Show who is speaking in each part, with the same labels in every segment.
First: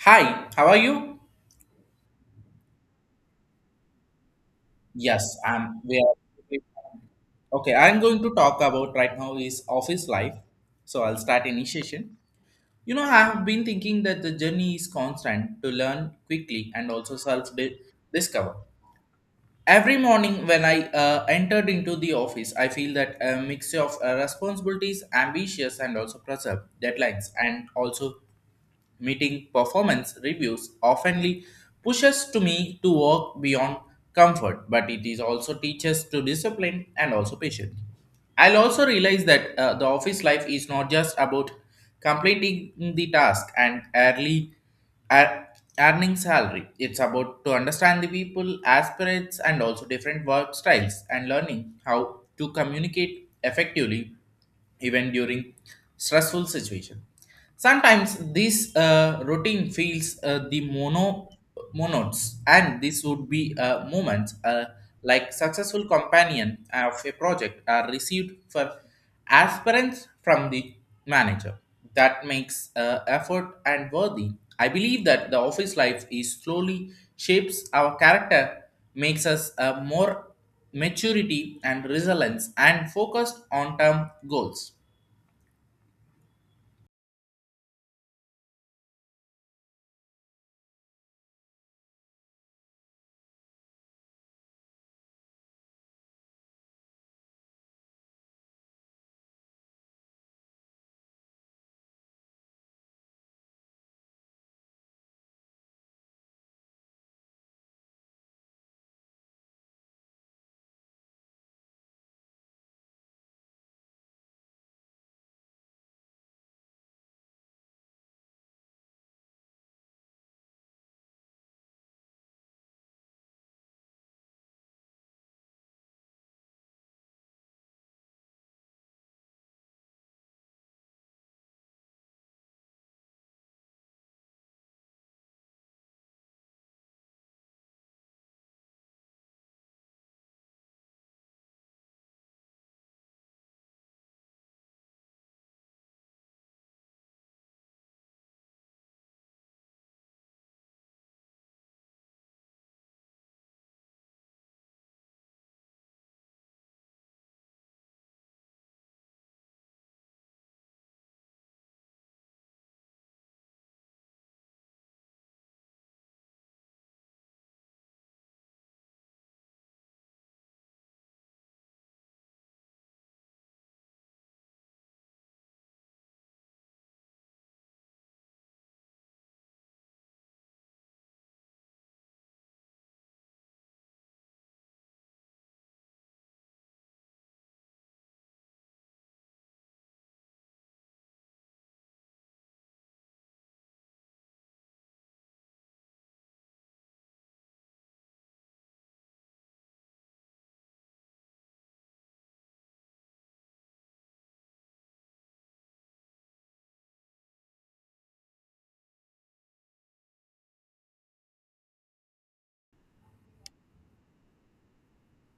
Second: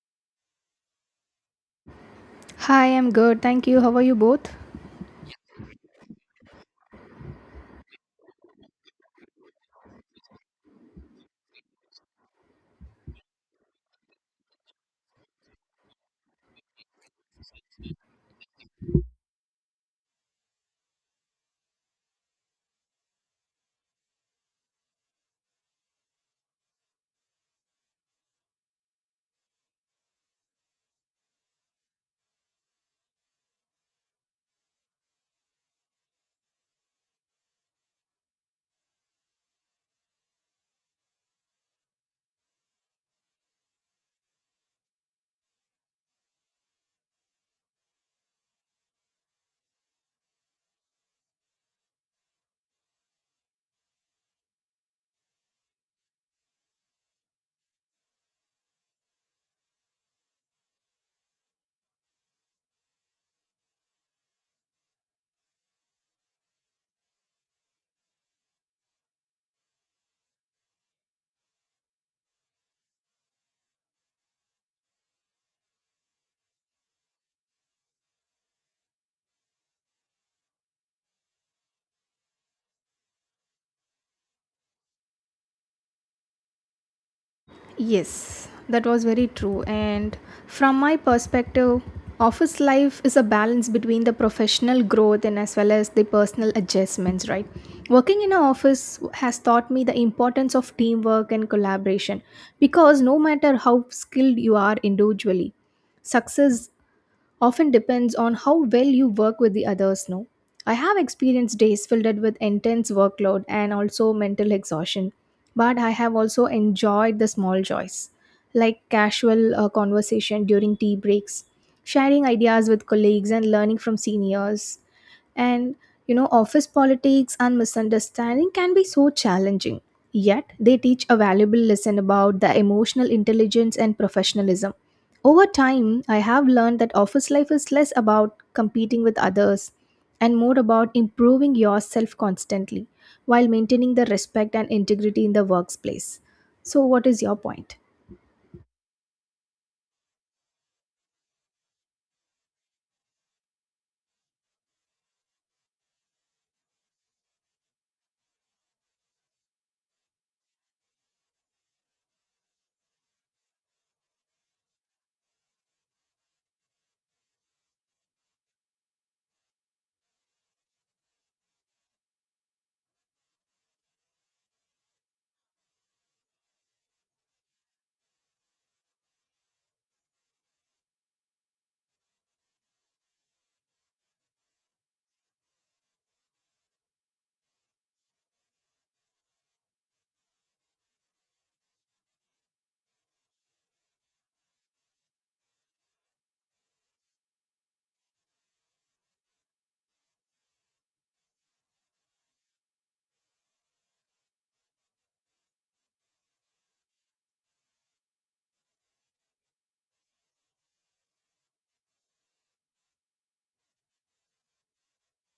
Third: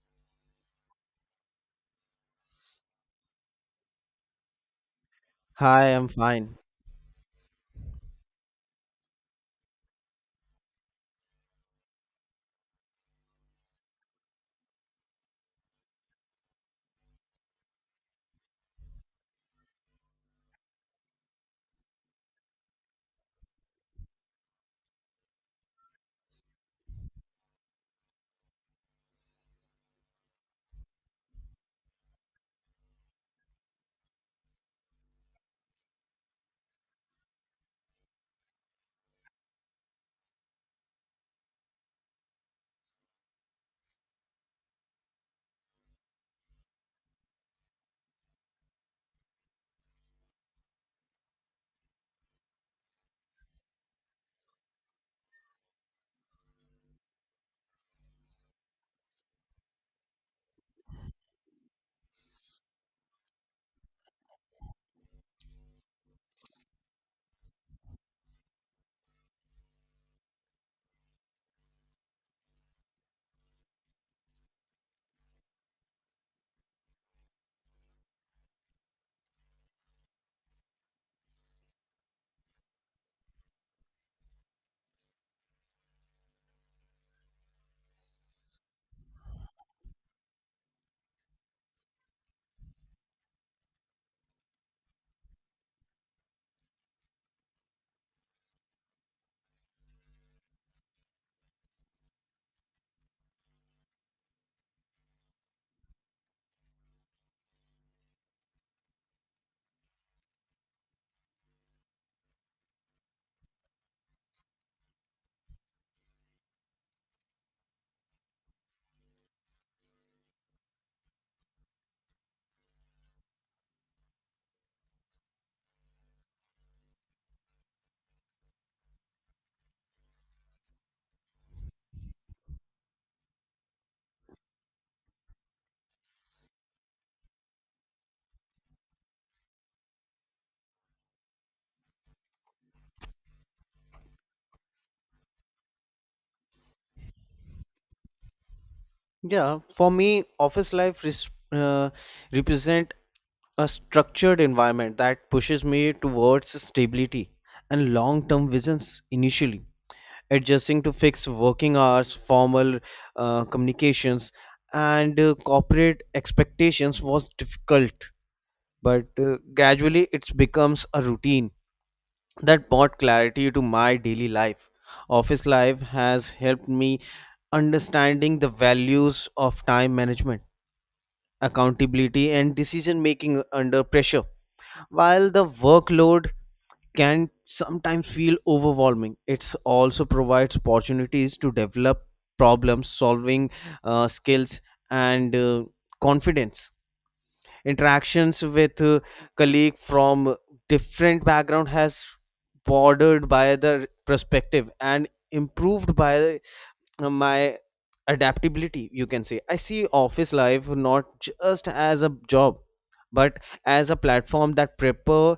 Speaker 1: Hi, how are you?
Speaker 2: Hi, I'm good. Thank you. How are you both?
Speaker 1: Yes, I'm.
Speaker 3: Hi,
Speaker 1: We
Speaker 3: I'm fine.
Speaker 1: are. Okay, I'm going to talk about right now is office life. So I'll start initiation. You know, I have been thinking that the journey is constant to learn quickly and also discover. Every morning when I entered into the office, I feel that a mixture of responsibilities, ambitious, and also pressure, deadlines, and also meeting performance reviews oftenly pushes to me to work beyond comfort, but it is also teaches to discipline and also patience. I'll also realize that the office life is not just about completing the task and ear- earning salary. It's about to understand the people, aspirates, and also different work styles and learning how to communicate effectively even during stressful situation. Sometimes this routine feels the monodes, and this would be moments like successful companion of a project are received for aspirants from the manager. That makes effort and worthy. I believe that the office life is slowly shapes our character, makes us more maturity and resilience and focused on term goals.
Speaker 2: Yes, that was very true. And from my perspective, office life is a balance between the professional growth and as well as the personal adjustments, right? Working in an office has taught me the importance of teamwork and collaboration because no matter how skilled you are individually, success often depends on how well you work with the others. No, I have experienced days filled with intense workload and also mental exhaustion, but I have also enjoyed the small joys like casual conversation during tea breaks, sharing ideas with colleagues and learning from seniors. and Office politics and misunderstanding can be so challenging. Yet, they teach a valuable lesson about the emotional intelligence and professionalism. Over time, I have learned that office life is less about competing with others and more about improving yourself constantly while maintaining the respect and integrity in the workplace. So, what is your point?
Speaker 3: Yeah, for me, office life res uh, represent a structured environment that pushes me towards stability and long-term visions initially, adjusting to fixed working hours, formal communications, and corporate expectations was difficult, but gradually it becomes a routine that brought clarity to my daily life. Office life has helped me understanding the values of time management, accountability and decision making under pressure. While the workload can sometimes feel overwhelming, it also provides opportunities to develop problem solving skills and confidence. Interactions with colleague from different background has bordered by the perspective and improved by my adaptability, you can say. I see office life not just as a job, but as a platform that prepare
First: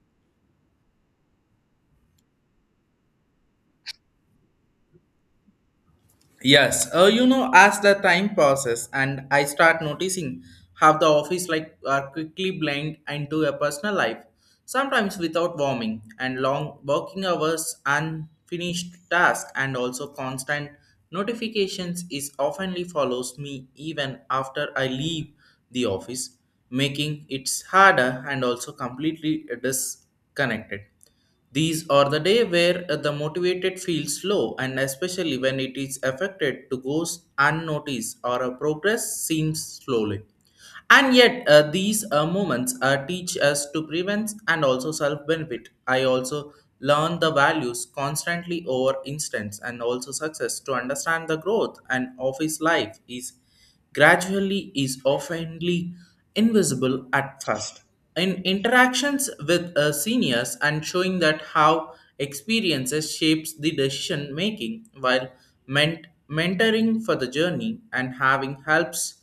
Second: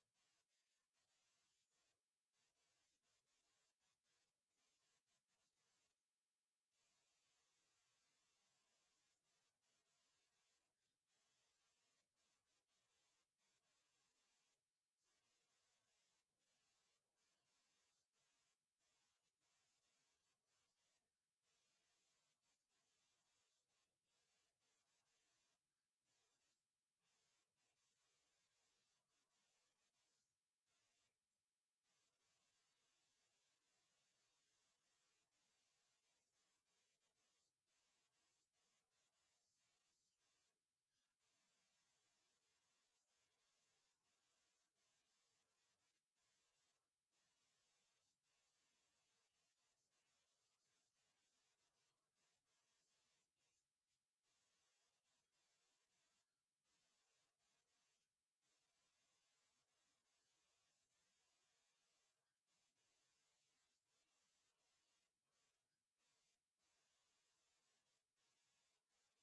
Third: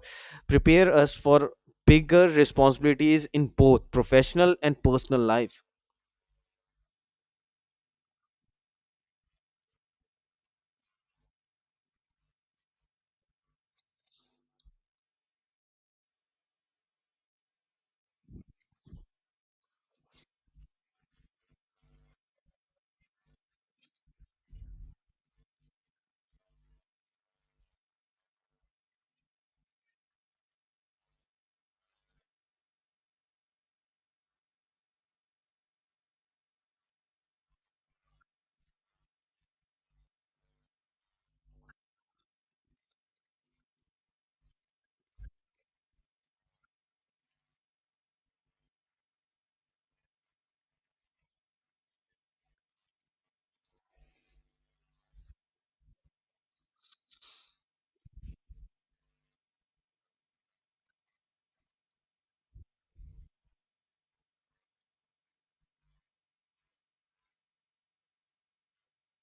Speaker 3: prepare us for bigger responsibilities in both professional and personal life.
Speaker 1: Yes, you know, as the time passes and I start noticing how the office like are quickly blend into a personal life, sometimes without warming and long working hours, unfinished tasks, and also constant notifications is oftenly follows me even after I leave the office, making it harder and also completely disconnected. These are the day where the motivated feels low and especially when it is affected to goes unnoticed or a progress seems slowly. And yet these moments teach us to prevent and also self-benefit. I also learn the values constantly over instance and also success to understand the growth and office life is gradually is oftenly invisible at first in interactions with seniors and showing that how experiences shapes the decision making while mentoring for the journey and having helps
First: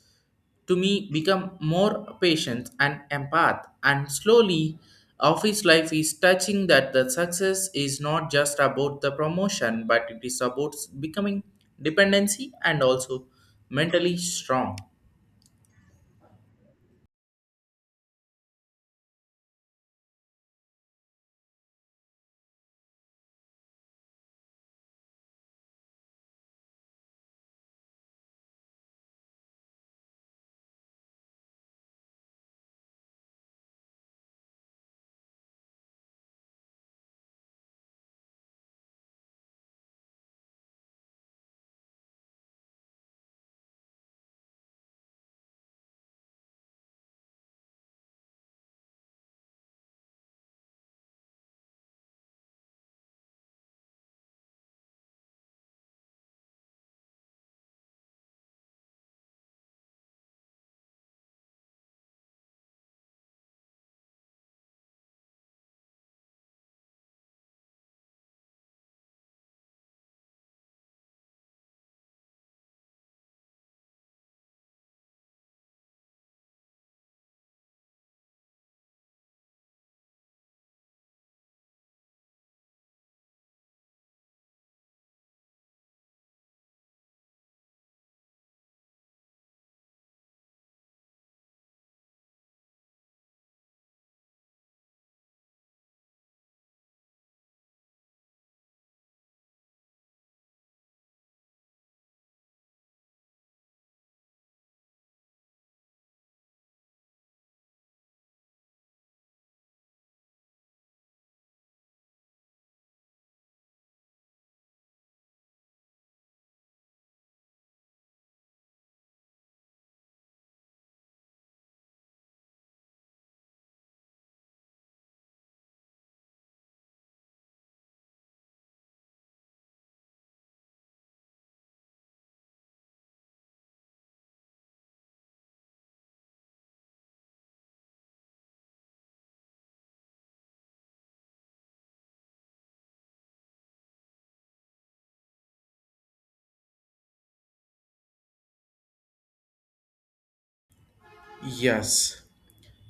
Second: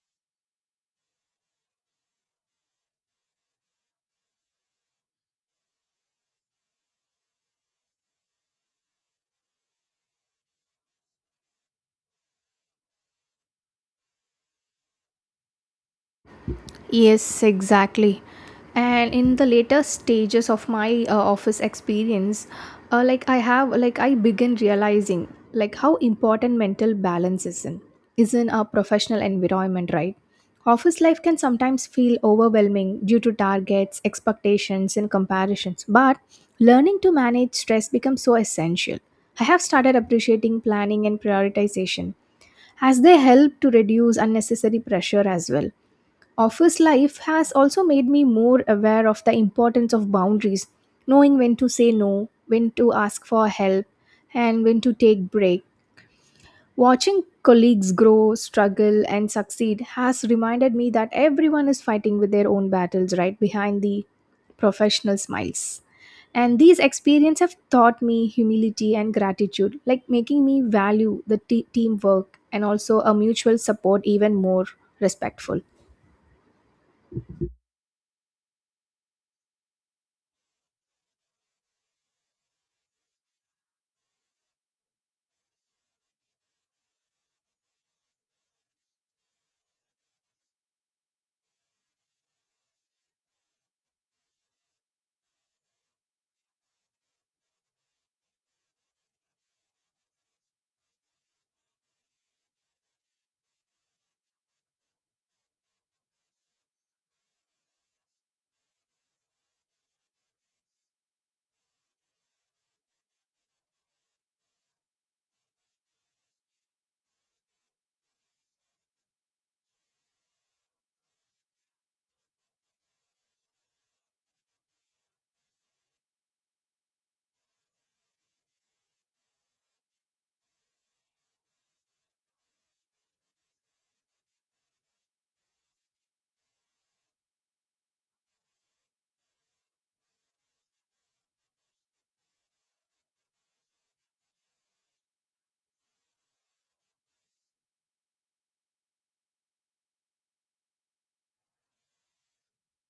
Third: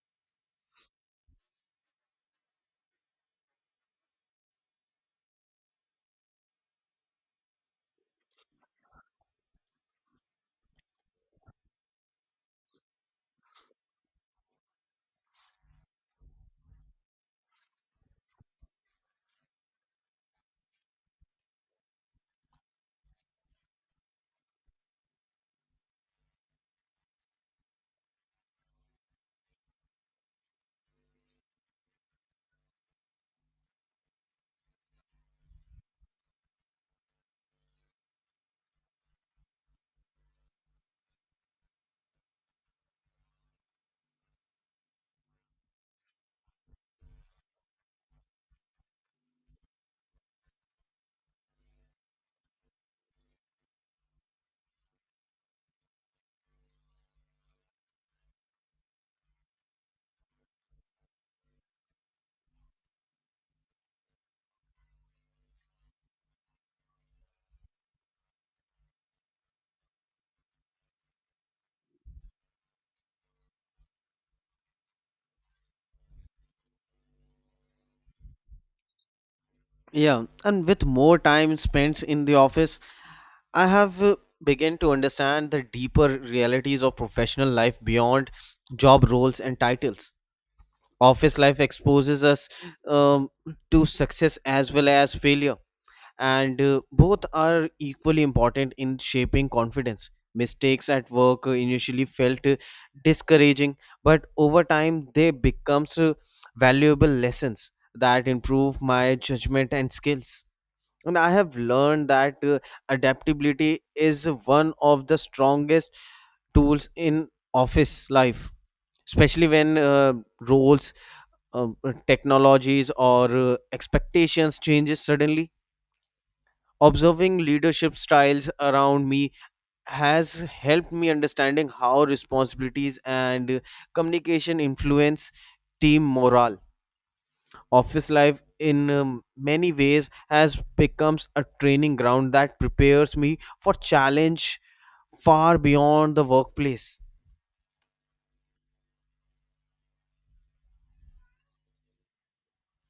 Speaker 1: to me become more patient and empath and slowly office life is touching that the success is not just about the promotion but it is about becoming dependency and also mentally strong.
Speaker 2: Yes, exactly. And in the later stages of my office experience, I begin realizing like how important mental balance is in a professional environment, right? Office life can sometimes feel overwhelming due to targets, expectations, and comparisons. But learning to manage stress becomes so essential. I have started appreciating planning and prioritization as they help to reduce unnecessary pressure as well. Office life has also made me more aware of the importance of boundaries, knowing when to say no, when to ask for help, and when to take break. Watching colleagues grow, struggle, and succeed has reminded me that everyone is fighting with their own battles right behind the professional smiles. And these experiences have taught me humility and gratitude, like making me value the teamwork and also a mutual support even more respectful.
Speaker 3: Yeah, and with more time spent in the office, I have begun to understand the deeper realities of professional life beyond job roles and titles. Office life exposes us, um, to success as well as failure, and both are equally important in shaping confidence. Mistakes at work initially felt discouraging, but over time they becomes valuable lessons that improve my judgment and skills. And I have learned that adaptability is one of the strongest tools in office life, especially when roles, uh, technologies, or expectations changes suddenly. Observing leadership styles around me has helped me understanding how responsibilities and communication influence team morale. Office life in many ways has becomes a training ground that prepares me for challenge far beyond the workplace.
Speaker 1: Yes.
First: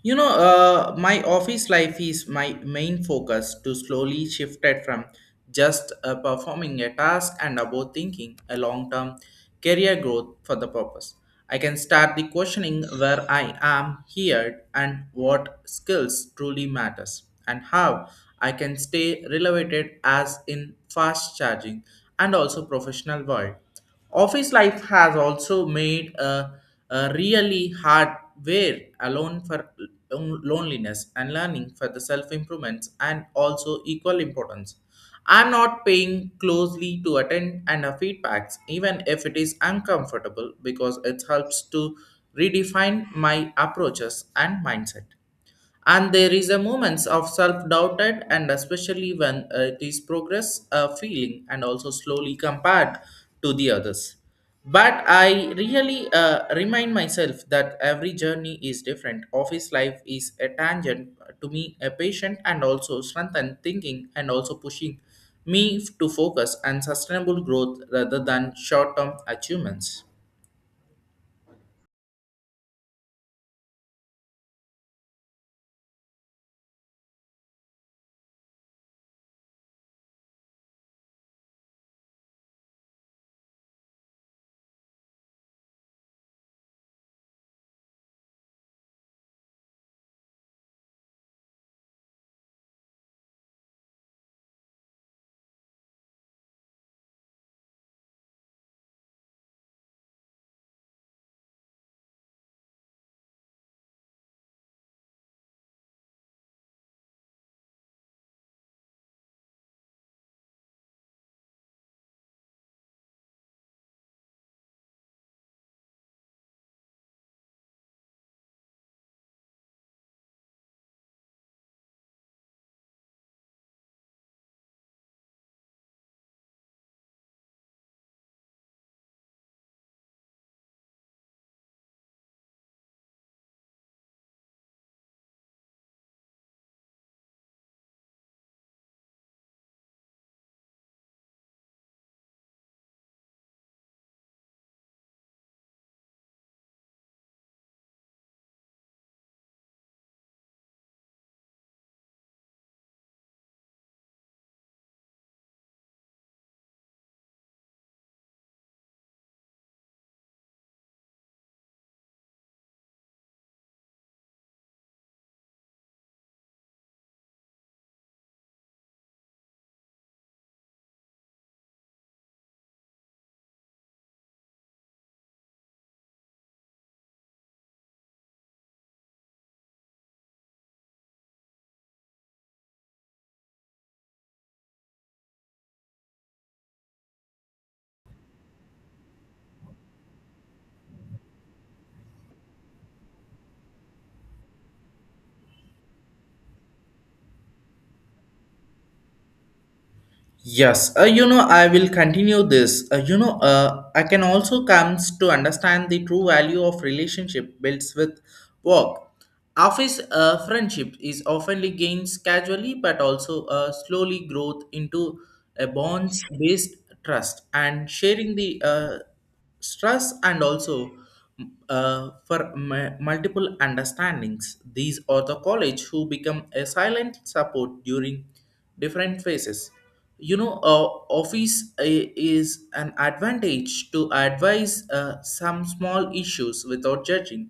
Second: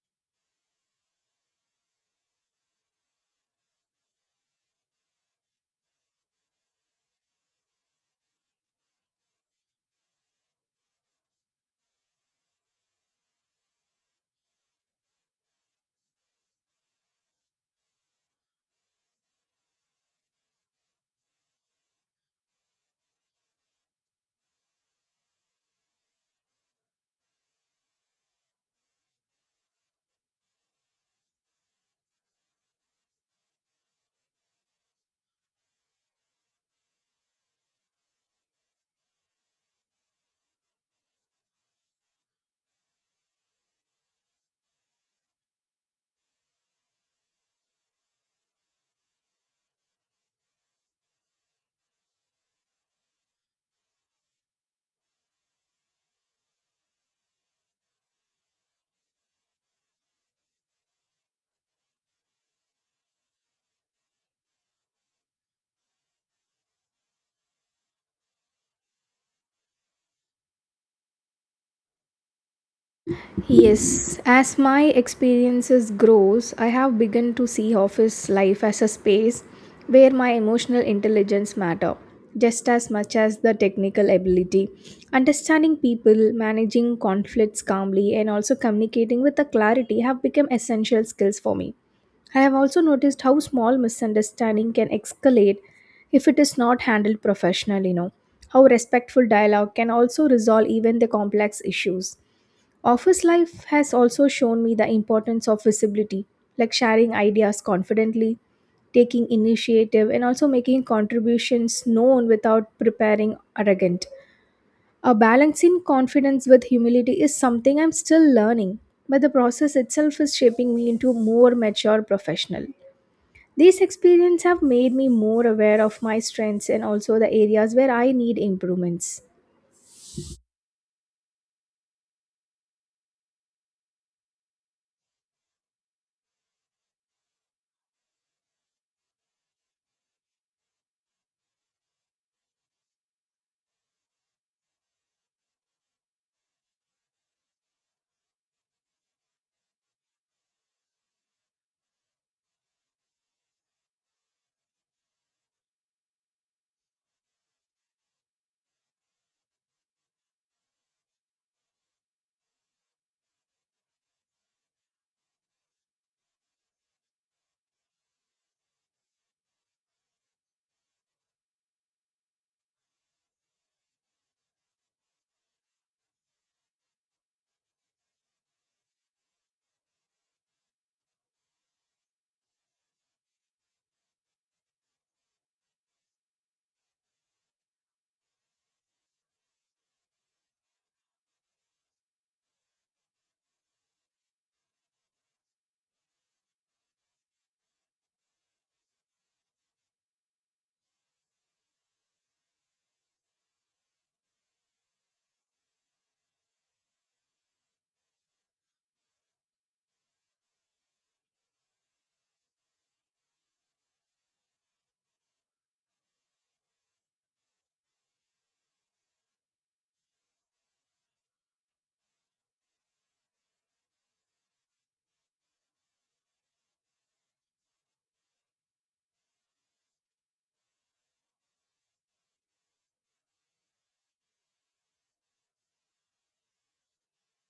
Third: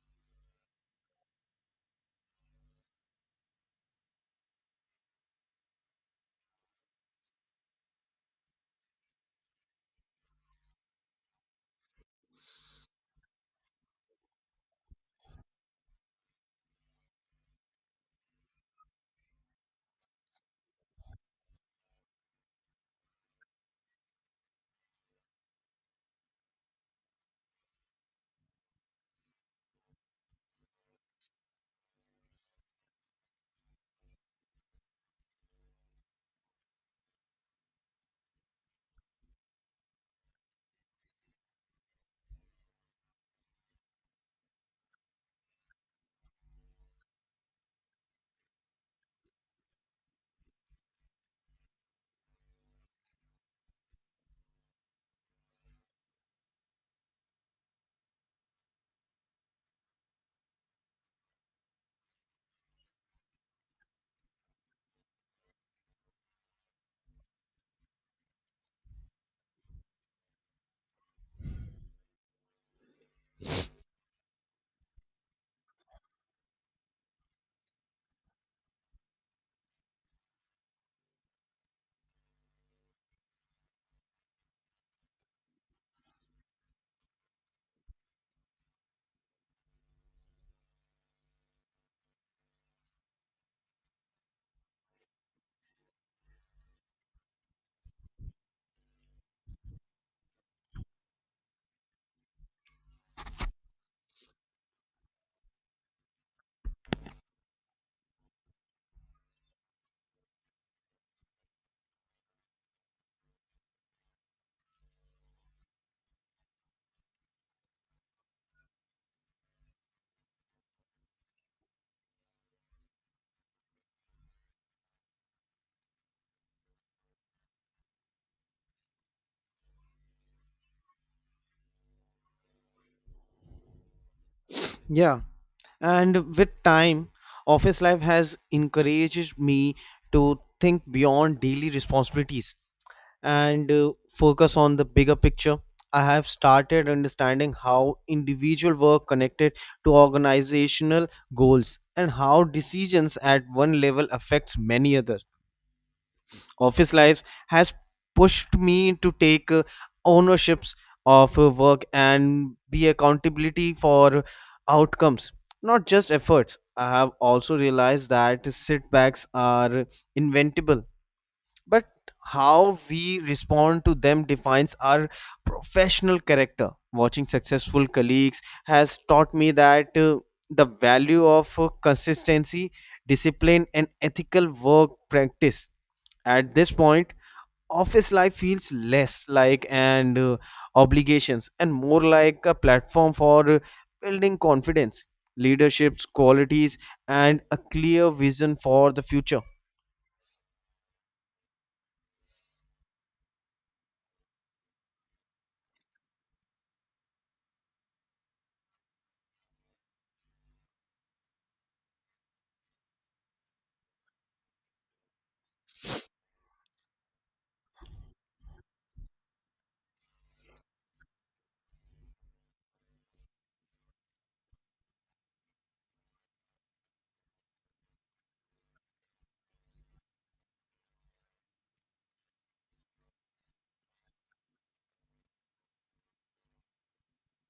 Speaker 1: You know, my office life is my main focus to slowly shifted from just performing a task and about thinking a long-term career growth for the purpose. I can start the questioning where I am here and what skills truly matters and how I can stay relevant as in fast charging and also professional world. Office life has also made a really hard where alone for loneliness and learning for the self improvements and also equal importance. I'm not paying closely to attend and feedbacks, even if it is uncomfortable, because it helps to redefine my approaches and mindset and there is a moments of self-doubted and especially when it is progress feeling and also slowly compared to the others but I really remind myself that every journey is different. Office life is a tangent to me a patient and also strengthen thinking and also pushing me to focus and sustainable growth rather than short-term achievements.
Speaker 2: Yes, as my experiences grows, I have begun to see office life as a space where my emotional intelligence matter just as much as the technical ability. Understanding people, managing conflicts calmly and also communicating with the clarity have become essential skills for me. I have also noticed how small misunderstanding can escalate if it is not handled professionally, you know. How respectful dialogue can also resolve even the complex issues. Office life has also shown me the importance of visibility, like sharing ideas confidently, taking initiative, and also making contributions known without preparing arrogant. A balancing confidence with humility is something I'm still learning, but the process itself is shaping me into more mature professional. These experiences have made me more aware of my strengths and also the areas where I need improvements.
Speaker 3: Yeah, and with time, office life has encouraged me to think beyond daily responsibilities and focus on the bigger picture. I have started understanding how individual work connected to organizational goals, and how decisions at one level affects many others. Office lives has pushed me to take ownerships of work and be accountability for outcomes, not just efforts. I have also realized that setbacks are inventable, but how we respond to them defines our professional character. Watching successful colleagues has taught me that the value of consistency, discipline and ethical work practice. At this point, office life feels less like and obligations, and more like a platform for building confidence, leadership's qualities, and a clear vision for the future.
Speaker 1: Yes, you know, I will continue this. You know, I can also comes to understand the true value of relationship builds with work. Office friendship is oftenly gains casually, but also slowly growth into a bonds based trust and sharing the stress and also for multiple understandings. These are the college who become a silent support during different phases. You know, office is an advantage to advise some small issues without judging.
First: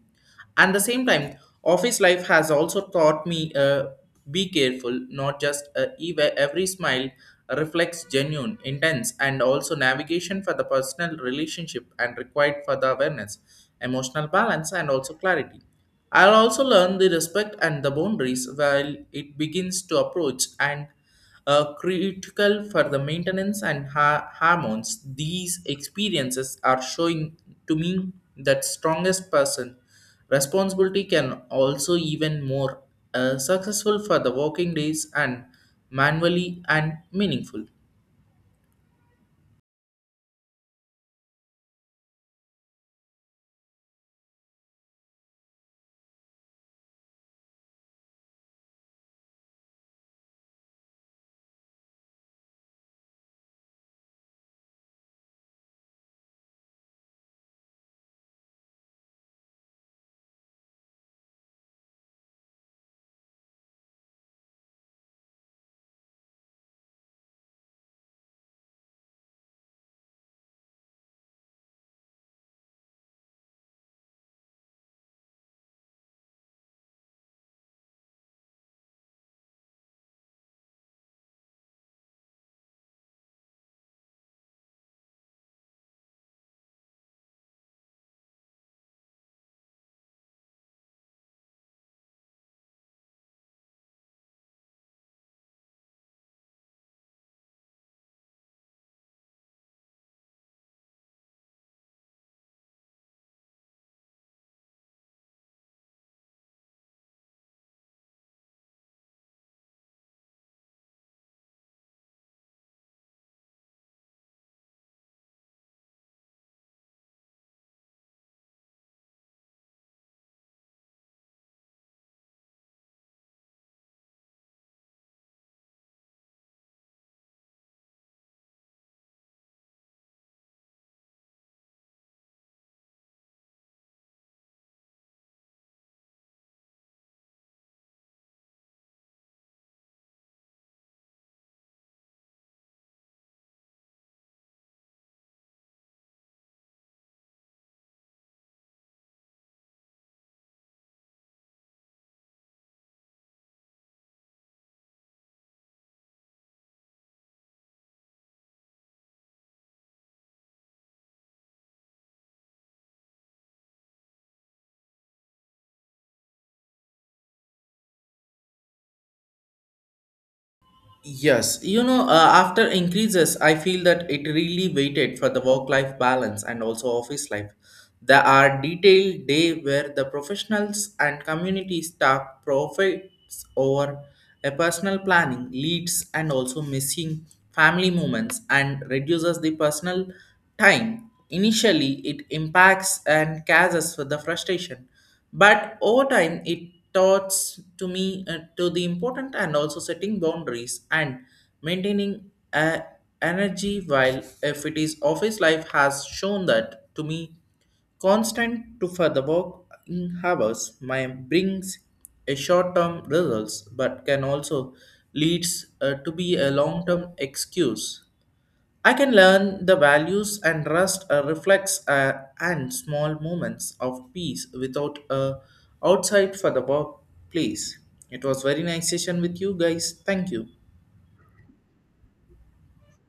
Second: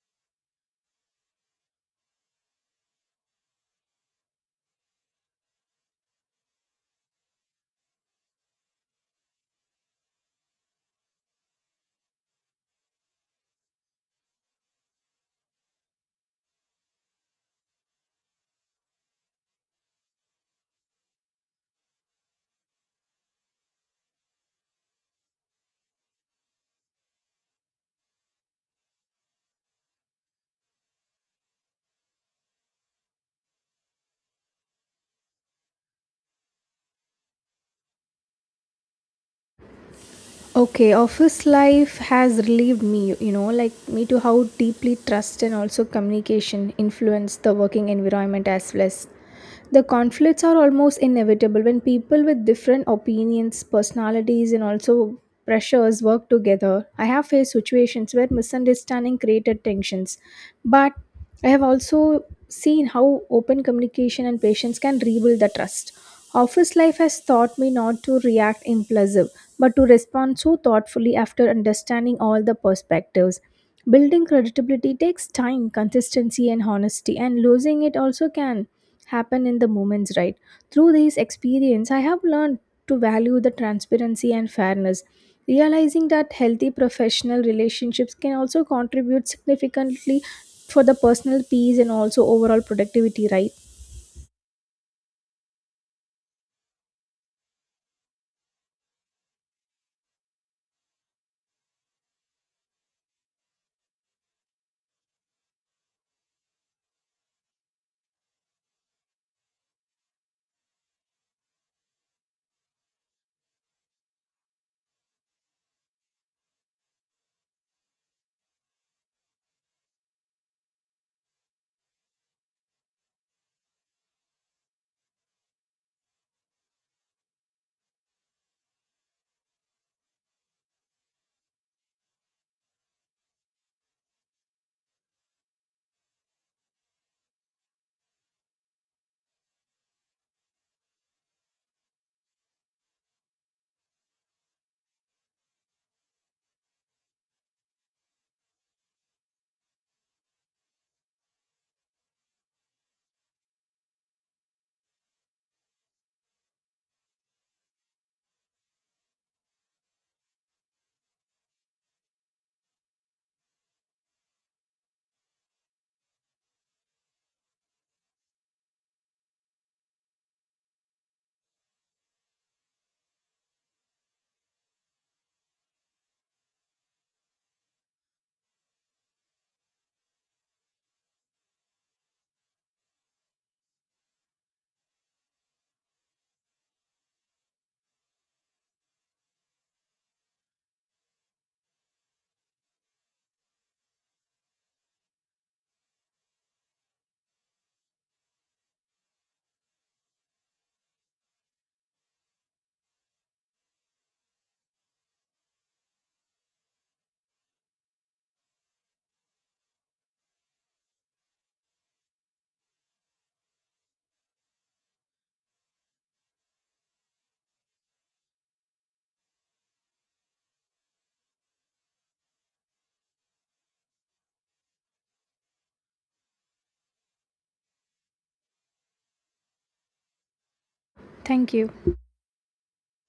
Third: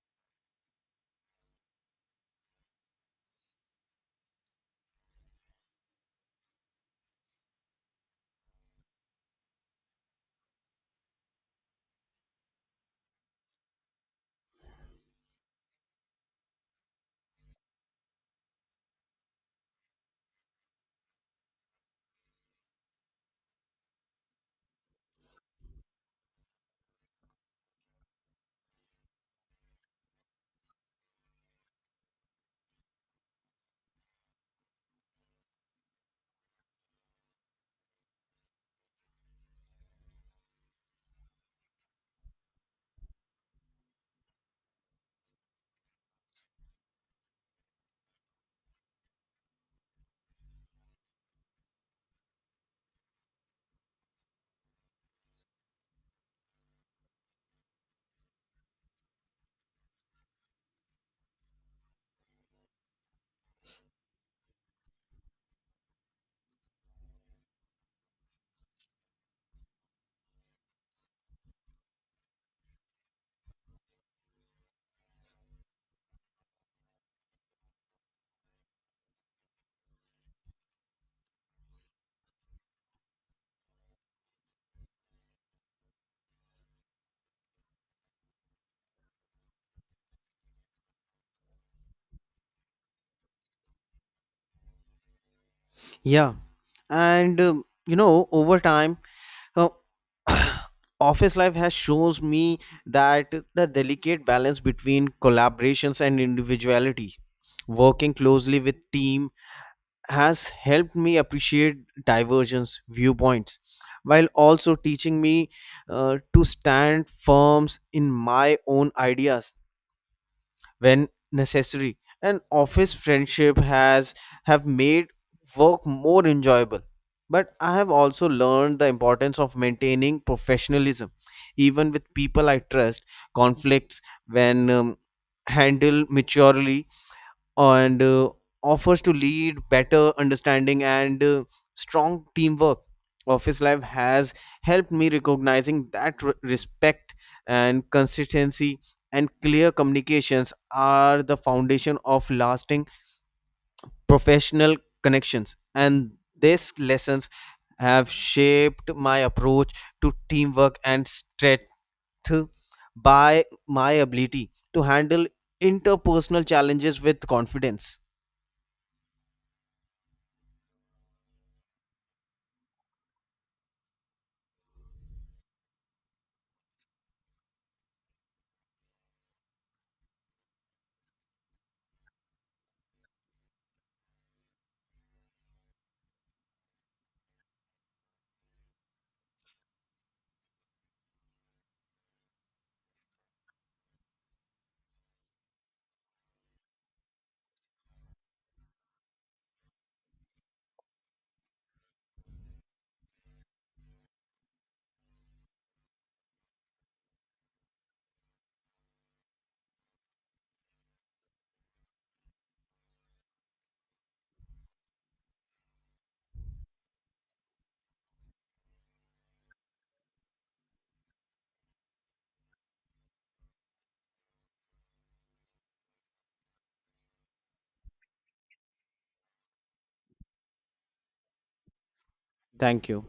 Speaker 1: At the same time office life has also taught me be careful not just every smile reflects genuine intense and also navigation for the personal relationship and required for the awareness emotional balance and also clarity. I'll also learn the respect and the boundaries while it begins to approach and critical for the maintenance and hormones. These experiences are showing to me that strongest person responsibility can also even more successful for the working days and manually and meaningful.
Speaker 2: Okay, office life has relieved me, you know, like me to how deeply trust and also communication influence the working environment as well as the conflicts are almost inevitable when people with different opinions, personalities, and also pressures work together. I have faced situations where misunderstanding created tensions, but I have also seen how open communication and patience can rebuild the trust. Office life has taught me not to react impulsive, but to respond so thoughtfully after understanding all the perspectives. Building credibility takes time, consistency, and honesty, and losing it also can happen in the moments, right? Through these experience, I have learned to value the transparency and fairness, realizing that healthy professional relationships can also contribute significantly for the personal peace and also overall productivity, right?
Speaker 3: Yeah, and over time uh, office life has shows me that the delicate balance between collaborations and individuality. Working closely with team has helped me appreciate divergence viewpoints, while also teaching me to stand firm in my own ideas when necessary. And office friendship has have made work more enjoyable, but I have also learned the importance of maintaining professionalism even with people I trust. Conflicts when handled maturely and offers to lead better understanding and strong teamwork. Office life has helped me recognizing that respect and consistency and clear communications are the foundation of lasting professional connections, and these lessons have shaped my approach to teamwork and strength by my ability to handle interpersonal challenges with confidence.
Speaker 1: Yes, you know, after increases, I feel that it really waited for the work life balance and also office life. There are detailed day where the professionals and community staff profits over a personal planning leads and also missing family moments and reduces the personal time. Initially, it impacts and causes with the frustration, but over time, it taughts to me to the important and also setting boundaries and maintaining energy. While if it is office life has shown that to me, constant to further work in hours my brings a short-term results, but can also leads to be a long-term excuse. I can learn the values and trust reflects and small moments of peace without outside for the workplace. It was very nice session with you guys. Thank you.
Speaker 2: Thank you.
Speaker 3: Thank you.